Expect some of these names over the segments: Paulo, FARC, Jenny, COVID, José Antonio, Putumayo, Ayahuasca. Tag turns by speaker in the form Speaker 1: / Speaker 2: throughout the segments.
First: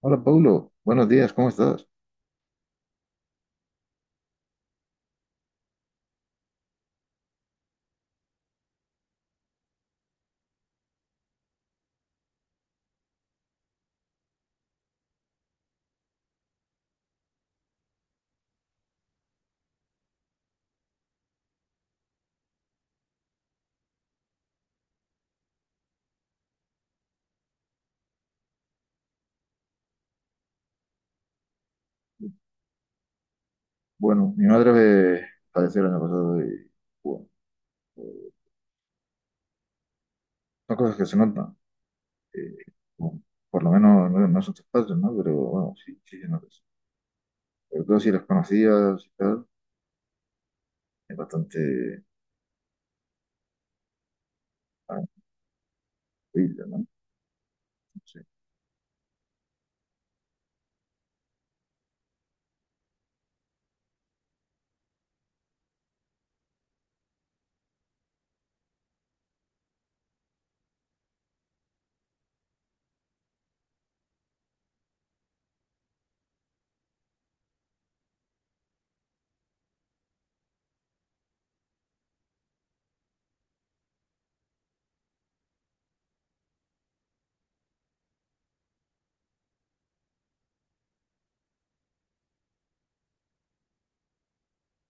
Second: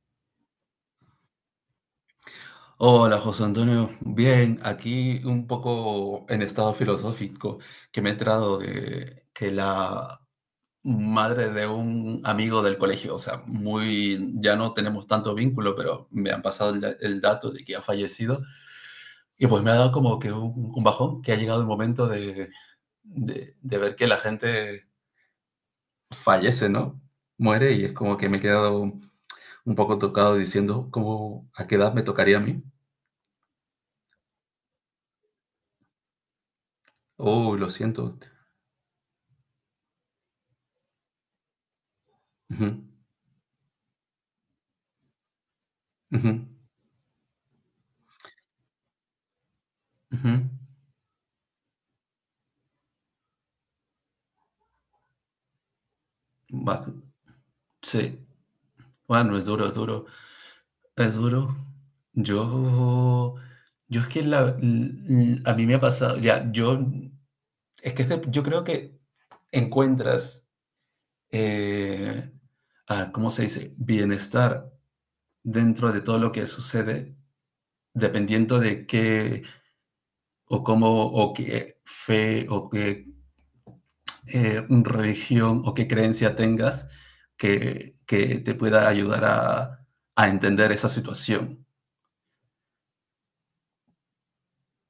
Speaker 1: Hola, Paulo. Buenos días, ¿cómo estás?
Speaker 2: Hola José Antonio, bien, aquí un poco en estado filosófico, que me he enterado de que la madre de un amigo del colegio, o sea, muy, ya no tenemos tanto vínculo, pero me han pasado el dato de que ha fallecido. Y pues me ha dado como que un bajón, que ha llegado el momento de ver que la gente fallece, ¿no? Muere, y es como que me he quedado un poco tocado diciendo, ¿cómo, a qué edad me tocaría a mí?
Speaker 1: Bueno, mi madre padeció el año pasado y, bueno,
Speaker 2: Oh, lo siento.
Speaker 1: son cosas que se notan. eh,
Speaker 2: Ujú.
Speaker 1: bueno, por lo menos no son tus padres, ¿no? Pero, bueno, sí, sí se
Speaker 2: Ujú,
Speaker 1: notan. Sobre todo si las conocías y tal,
Speaker 2: ujú.
Speaker 1: es bastante ah, horrible, ¿no?
Speaker 2: Va-
Speaker 1: No
Speaker 2: sí,
Speaker 1: sé.
Speaker 2: bueno, es duro, es duro, es duro. Yo, yo es que a mí me ha pasado, ya, yo, es que es de- yo creo que encuentras, eh, ¿cómo se dice? Bienestar dentro de todo lo que sucede, dependiendo de qué, o cómo, o qué fe, o qué religión, o qué creencia tengas que te pueda ayudar a entender esa situación.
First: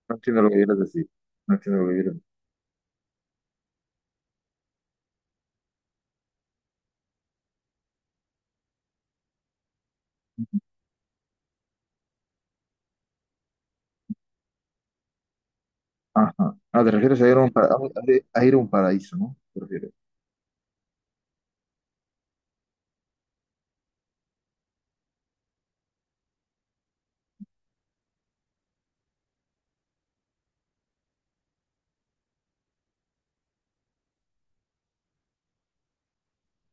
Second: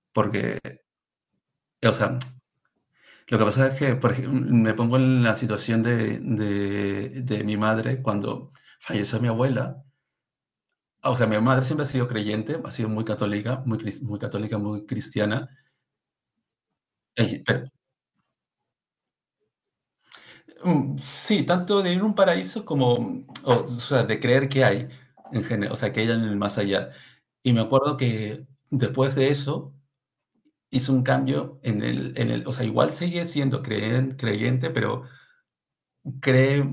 Speaker 1: No entiendo
Speaker 2: Porque,
Speaker 1: lo que quieres decir. No entiendo lo
Speaker 2: o
Speaker 1: que quieres
Speaker 2: sea,
Speaker 1: decir.
Speaker 2: lo que pasa es que me pongo en la situación de mi madre cuando falleció mi abuela. O sea, mi madre siempre ha sido creyente, ha sido muy católica, muy católica, muy cristiana,
Speaker 1: Ajá. Ah, te refieres a ir a un,
Speaker 2: pero
Speaker 1: para- a- un- a ir a un paraíso, ¿no? Te refieres.
Speaker 2: mm, sí, tanto de ir a un paraíso como, o sea, de creer que hay, en general, o sea, que hay en el más allá. Y me acuerdo que después de eso hice un cambio o sea, igual seguí siendo creyente, pero cree,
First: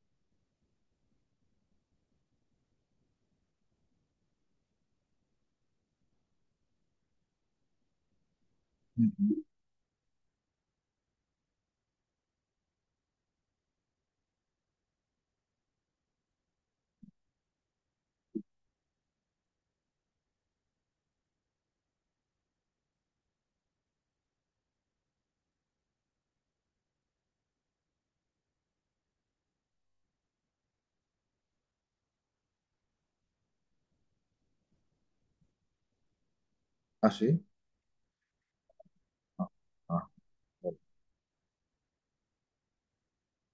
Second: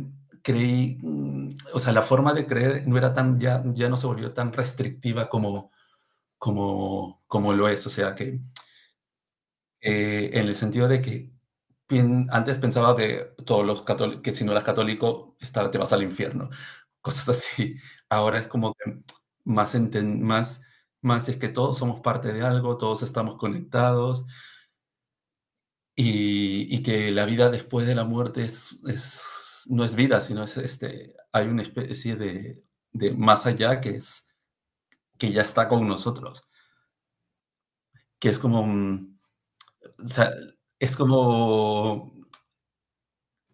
Speaker 2: creí, o sea, la forma de creer no era tan, ya, ya no se volvió tan restrictiva como, como lo es, o sea, que
Speaker 1: Ujú.
Speaker 2: en el sentido de que antes pensaba que todos los católicos, que si no eras católico, te vas al infierno, cosas así. Ahora es como que más, enten- más, más es que todos somos parte de algo, todos estamos conectados, y que la vida después de la muerte no es vida, sino es este, hay una especie de más allá que es que ya está con nosotros,
Speaker 1: ¿Ah, sí?
Speaker 2: que es como,
Speaker 1: Ah,
Speaker 2: o
Speaker 1: ah,
Speaker 2: sea,
Speaker 1: vale.
Speaker 2: es como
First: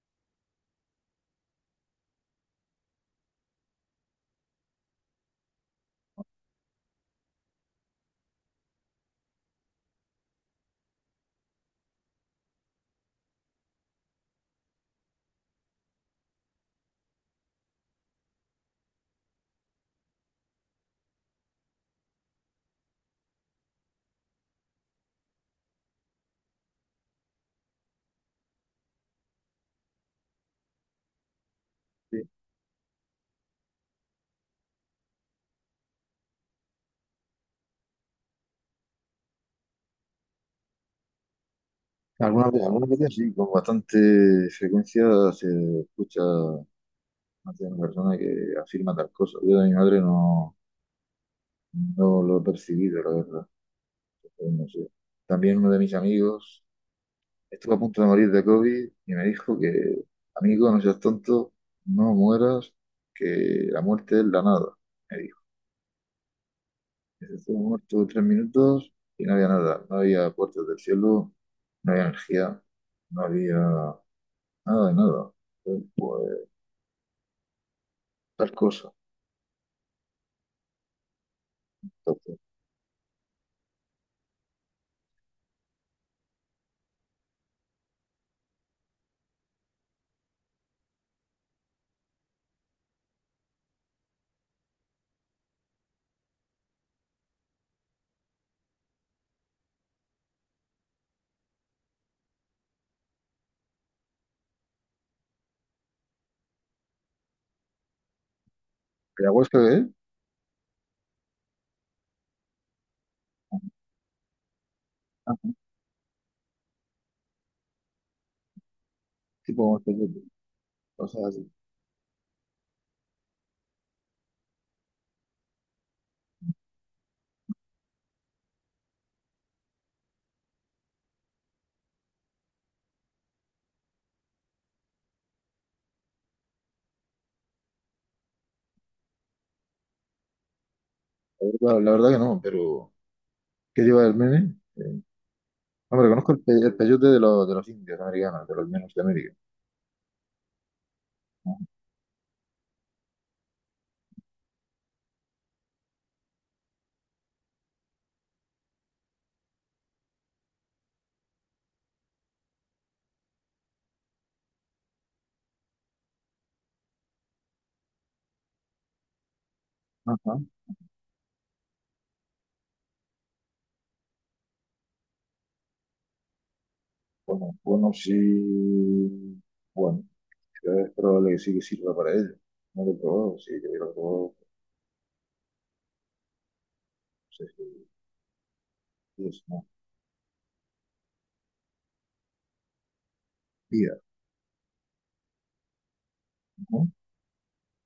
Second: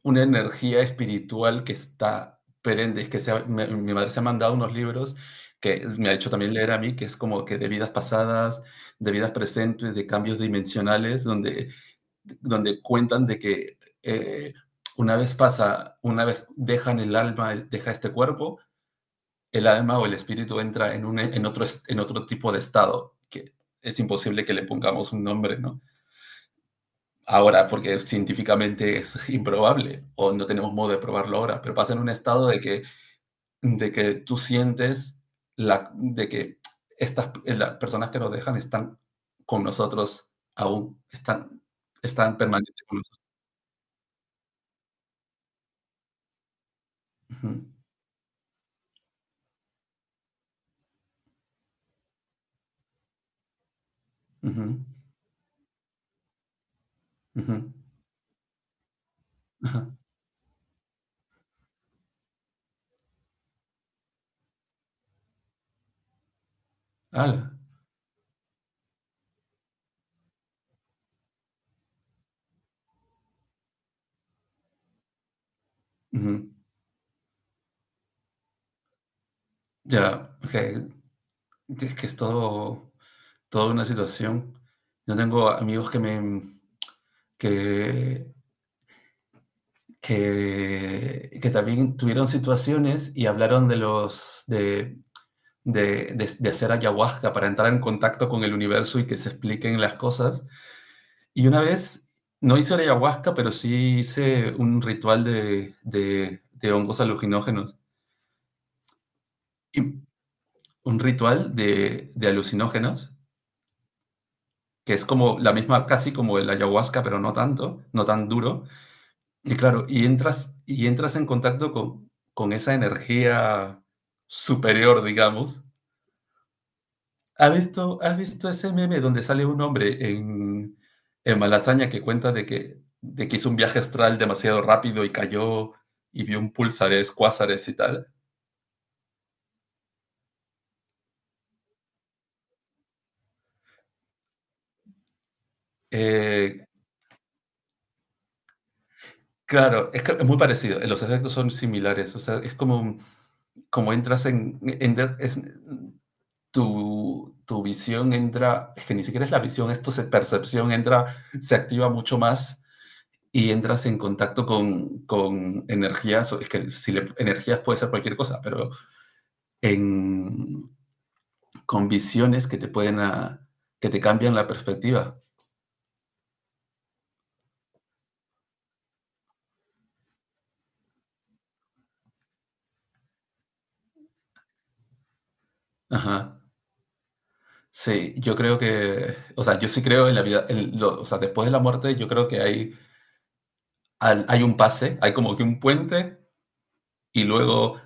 Speaker 2: una energía espiritual que está perenne. Es que mi madre se ha mandado unos libros que me ha hecho también leer a mí, que es como que de vidas pasadas, de vidas presentes, de cambios dimensionales, donde cuentan de que una vez pasa, una vez dejan el alma, deja este cuerpo, el alma o el espíritu entra en otro tipo de estado, que es imposible que le pongamos un nombre, ¿no? Ahora, porque científicamente es improbable, o no tenemos modo de probarlo ahora, pero pasa en un
Speaker 1: Sí,
Speaker 2: estado de que tú sientes la, de que estas las personas que nos dejan están con nosotros aún, están
Speaker 1: algunas veces,
Speaker 2: permanentes
Speaker 1: algunas
Speaker 2: con
Speaker 1: veces
Speaker 2: nosotros.
Speaker 1: sí, con bastante frecuencia se escucha
Speaker 2: Ujú,
Speaker 1: más de una persona que afirma tal cosa. Yo de mi madre no, no lo he percibido, la verdad. Pero no
Speaker 2: ujú,
Speaker 1: sé. También uno de mis amigos
Speaker 2: ujú,
Speaker 1: estuvo a punto de morir de COVID y me dijo
Speaker 2: ajá,
Speaker 1: que, amigo, no seas tonto, no mueras, que la muerte es la nada, me dijo.
Speaker 2: ala,
Speaker 1: Estuvo muerto 3 minutos y no había nada, no había puertas del cielo, no había energía, no había nada de nada. Pues,
Speaker 2: ujú.
Speaker 1: tal cosa.
Speaker 2: Ya, ok. Es que es
Speaker 1: Entonces,
Speaker 2: toda una situación. Yo tengo amigos que me, que, que también tuvieron situaciones y hablaron de los de hacer ayahuasca para entrar en contacto con el universo, y que se expliquen las cosas. Y una vez, no hice ayahuasca, pero sí hice un ritual de hongos alucinógenos.
Speaker 1: Ayahuasca, ¿eh?
Speaker 2: Y un ritual de alucinógenos, que es
Speaker 1: Ah,
Speaker 2: como la misma, casi como el ayahuasca, pero no tanto, no tan duro. Y
Speaker 1: tipo,
Speaker 2: claro, y entras
Speaker 1: cosas
Speaker 2: en
Speaker 1: así.
Speaker 2: contacto con esa energía superior, digamos. ¿Has visto ese meme donde sale un hombre en Malasaña, que cuenta de que hizo un viaje astral demasiado rápido y cayó, y vio un pulsares, cuásares y tal?
Speaker 1: La la verdad que no, pero ¿qué lleva el meme? Hombre, conozco el, pe-
Speaker 2: Eh,
Speaker 1: el peyote de los indios americanos, de los menos de América.
Speaker 2: claro, que es muy parecido. Los efectos son similares. O sea, es como, como entras en- es- tu visión entra, es que ni siquiera es la visión, esto es percepción, entra, se activa mucho más y entras en contacto con energías, es que si le- energías puede ser cualquier cosa, pero
Speaker 1: Ajá.
Speaker 2: en, con visiones que te pueden, que te cambian la perspectiva.
Speaker 1: Bueno, bueno, sí. Bueno, es probable que sí que sirva para ello. No lo he probado, sí que lo he probado.
Speaker 2: Ajá.
Speaker 1: No sé si
Speaker 2: Sí,
Speaker 1: si es
Speaker 2: o sea,
Speaker 1: una
Speaker 2: yo sí creo en la vida, o sea, después de la muerte yo creo que
Speaker 1: vida,
Speaker 2: hay un pase, hay como que un puente
Speaker 1: ¿no?
Speaker 2: y luego,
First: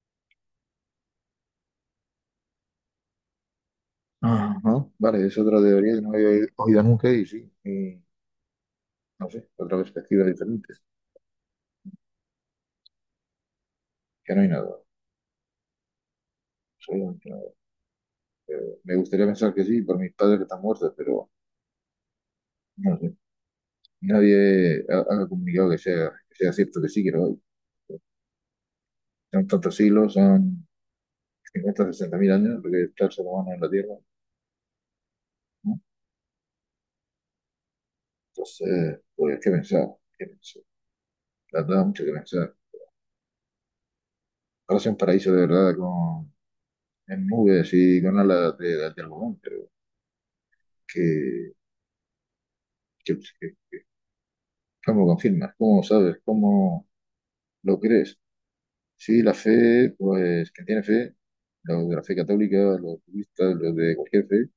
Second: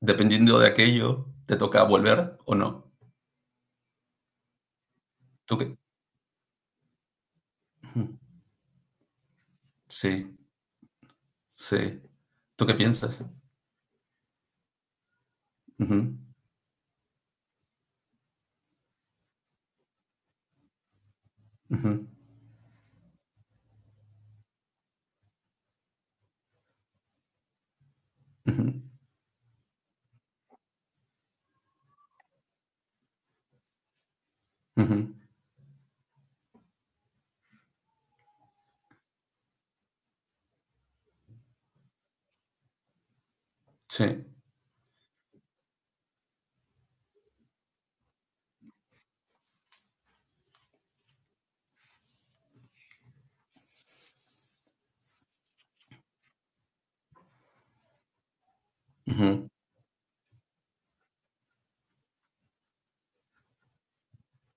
Speaker 2: dependiendo de aquello, te toca volver o no.
Speaker 1: Ajá. Vale, es
Speaker 2: ¿Tú
Speaker 1: otra
Speaker 2: qué?
Speaker 1: teoría que no había oído nunca y sí. Y,
Speaker 2: Ujú.
Speaker 1: no sé, otra perspectiva
Speaker 2: Sí,
Speaker 1: diferente.
Speaker 2: sí. ¿Tú qué piensas?
Speaker 1: Que no hay nada,
Speaker 2: Ujú,
Speaker 1: absolutamente nada. Eh, Me gustaría pensar que sí, por mis padres que están muertos, pero
Speaker 2: ujú,
Speaker 1: no sé. Nadie ha comunicado que sea cierto que sí, que lo hay.
Speaker 2: ujú,
Speaker 1: Son tantos siglos, son 50 60 mil años lo que está el ser humano en la Tierra,
Speaker 2: ujú.
Speaker 1: ¿no? Entonces, pues, ¿qué pensar? ¿Qué pensar? La verdad, mucho que pensar.
Speaker 2: Sí,
Speaker 1: Ahora sea un paraíso de verdad con, en nubes y con alas de algodón, pero que, que- que- ¿cómo lo confirmas? ¿Cómo lo sabes? ¿Cómo lo crees? Sí, la
Speaker 2: ujú,
Speaker 1: fe, pues quien tiene fe, los de la fe católica, los budistas, los de cualquier fe,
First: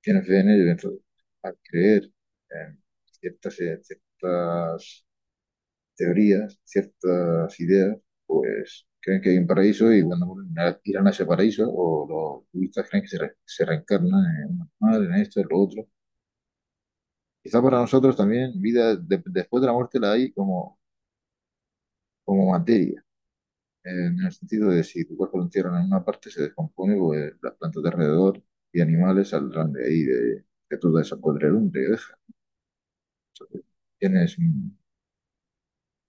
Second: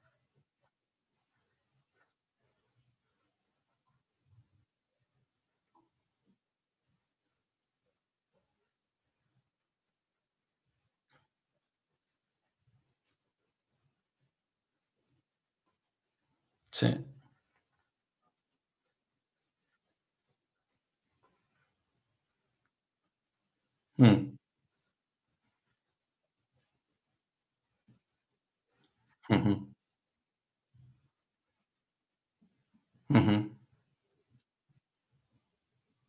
Speaker 1: tienen fe en ello. Entonces, al creer en ciertas teorías, ciertas ideas, pues creen que hay un paraíso y cuando mueren irán a ese paraíso, o los budistas creen que se reencarnan en un animal, en esto, en lo otro.
Speaker 2: sí.
Speaker 1: Quizá para nosotros también vida después de la muerte la hay como, como materia. En el
Speaker 2: Mm,
Speaker 1: sentido de si tu cuerpo lo entierran en una parte, se descompone, pues las plantas de alrededor y animales saldrán
Speaker 2: ujú,
Speaker 1: de ahí, de toda esa podredumbre que deja.
Speaker 2: ujú.
Speaker 1: Tienes,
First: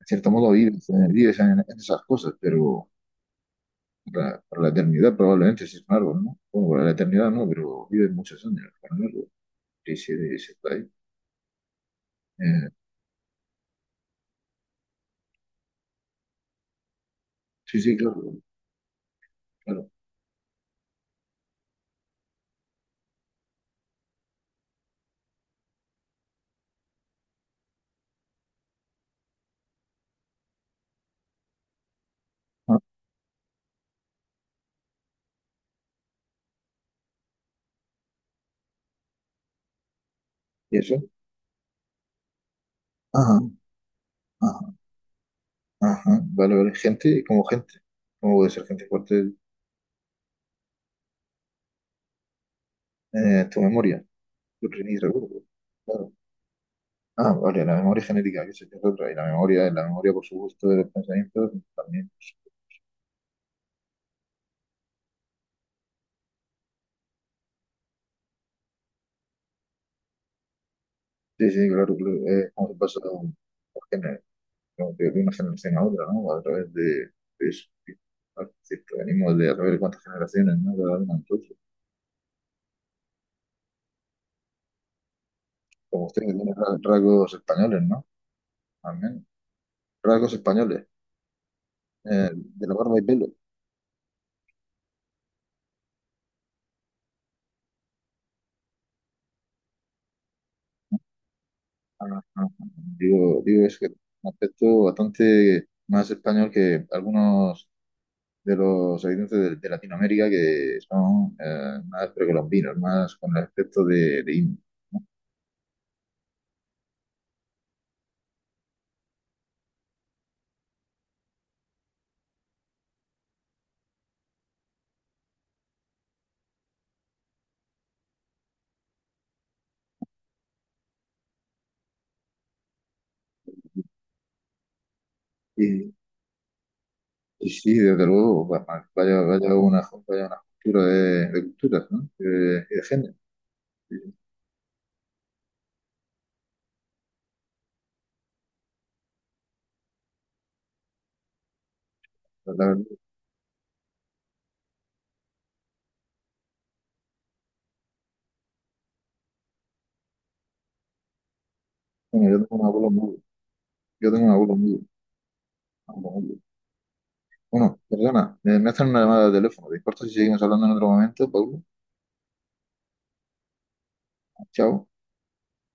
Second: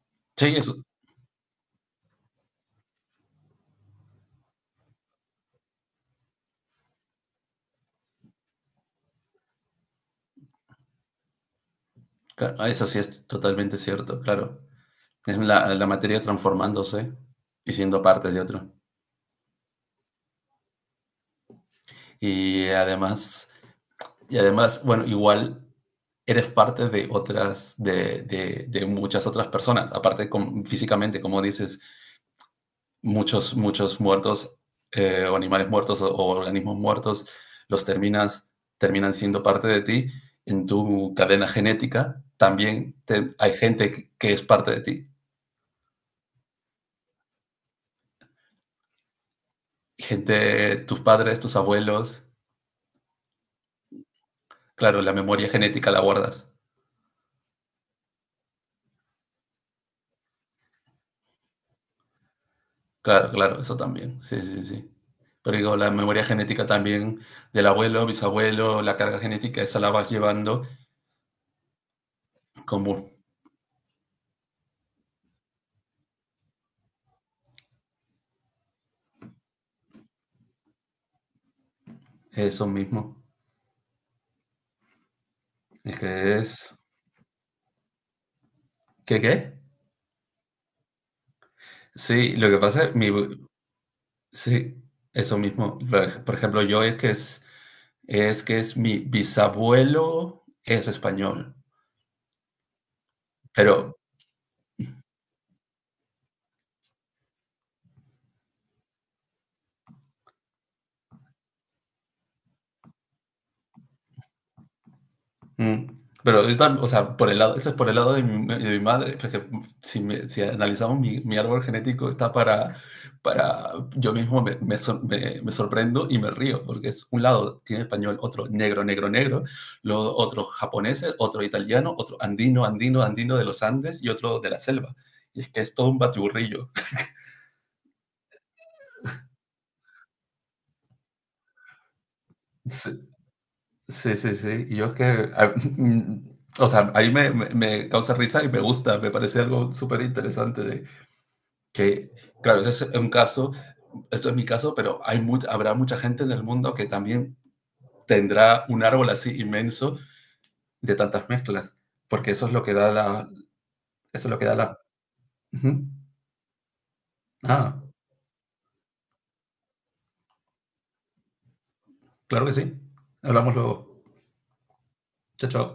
Speaker 1: en cierto
Speaker 2: Sí,
Speaker 1: modo,
Speaker 2: eso,
Speaker 1: vives, vives en esas cosas, pero para la eternidad probablemente si es un árbol, ¿no? Bueno, para la eternidad no, pero vives muchos años con un árbol. Y si está ahí.
Speaker 2: claro, ah,
Speaker 1: Eh,
Speaker 2: eso sí es totalmente cierto, claro. Es la materia transformándose y
Speaker 1: sí, sí,
Speaker 2: siendo parte
Speaker 1: claro,
Speaker 2: de otro.
Speaker 1: claro.
Speaker 2: Y además, bueno, igual eres parte de otras, de muchas otras personas, aparte con, físicamente, como dices.
Speaker 1: Ah,
Speaker 2: Muchos muertos o animales muertos, o organismos muertos, los terminas, terminan siendo parte de ti en
Speaker 1: ¿y eso?
Speaker 2: tu cadena genética, también
Speaker 1: Ajá,
Speaker 2: hay gente que es parte
Speaker 1: ajá,
Speaker 2: de ti.
Speaker 1: ajá. Vale, vale. Gente como gente. ¿Cómo puede ser gente fuerte
Speaker 2: Gente, tus padres, tus abuelos.
Speaker 1: tu memoria? Yo ni
Speaker 2: Claro, la
Speaker 1: recuerdo.
Speaker 2: memoria genética la guardas.
Speaker 1: Ah, vale, la memoria genética, que se es otra, y la memoria por su gusto de los pensamientos también.
Speaker 2: Claro, claro, eso también. Sí, sí, sí. Pero digo, la memoria genética también del abuelo, bisabuelo, la carga genética, esa la vas llevando
Speaker 1: Sí, sí, claro, claro, es como se
Speaker 2: como
Speaker 1: pasa de una generación a otra, ¿no? A través de eso. Sí. Claro, es que venimos de a través de cuántas generaciones, ¿no? Cada uno de nosotros.
Speaker 2: eso mismo. Es
Speaker 1: Como
Speaker 2: que
Speaker 1: ustedes que tiene
Speaker 2: es...
Speaker 1: rasgos españoles, ¿no?
Speaker 2: ¿Qué
Speaker 1: También
Speaker 2: qué?
Speaker 1: rasgos españoles,
Speaker 2: Sí, lo que
Speaker 1: de la
Speaker 2: pasa es
Speaker 1: barba y
Speaker 2: mi,
Speaker 1: pelo.
Speaker 2: sí, eso mismo. Por ejemplo, yo es que es mi bisabuelo es español,
Speaker 1: Ah, ah, ah. Digo, digo, es que
Speaker 2: pero,
Speaker 1: un aspecto bastante más español que algunos de los habitantes de Latinoamérica que son más precolombinos, más con el aspecto de indio, ¿no?
Speaker 2: mm. Pero, o sea, por el lado, eso es por el lado de mi madre, porque si, si analizamos mi árbol genético, está para yo mismo me sorprendo y me río, porque es un lado tiene español, otro negro, negro, negro, luego otro japoneses, otro italiano, otro andino, andino, andino de los Andes y otro de la selva. Y es que es todo
Speaker 1: Y,
Speaker 2: un batiburrillo.
Speaker 1: y sí, desde luego, vaya una, vaya una cultura de culturas, ¿no? Y de
Speaker 2: Sí,
Speaker 1: género. Y
Speaker 2: sí, sí, sí. Y yo es que, a- o sea, ahí me causa risa y me gusta, me parece algo súper interesante. Que,
Speaker 1: la
Speaker 2: claro,
Speaker 1: verdad,
Speaker 2: ese es un caso, esto es mi caso, pero hay habrá mucha gente en el mundo que también tendrá un árbol así inmenso de tantas mezclas,
Speaker 1: bueno,
Speaker 2: porque eso es lo que da la...
Speaker 1: yo tengo
Speaker 2: Eso
Speaker 1: un
Speaker 2: es lo que
Speaker 1: abuelo
Speaker 2: da la...
Speaker 1: muy,
Speaker 2: Uh -huh.
Speaker 1: abuelo muy- bueno,
Speaker 2: Ah,
Speaker 1: perdona, me hacen una llamada de teléfono. ¿Te importa si seguimos hablando en otro momento, Pablo?
Speaker 2: claro que sí. Hablamos luego.
Speaker 1: Chao.
Speaker 2: Chao, chao.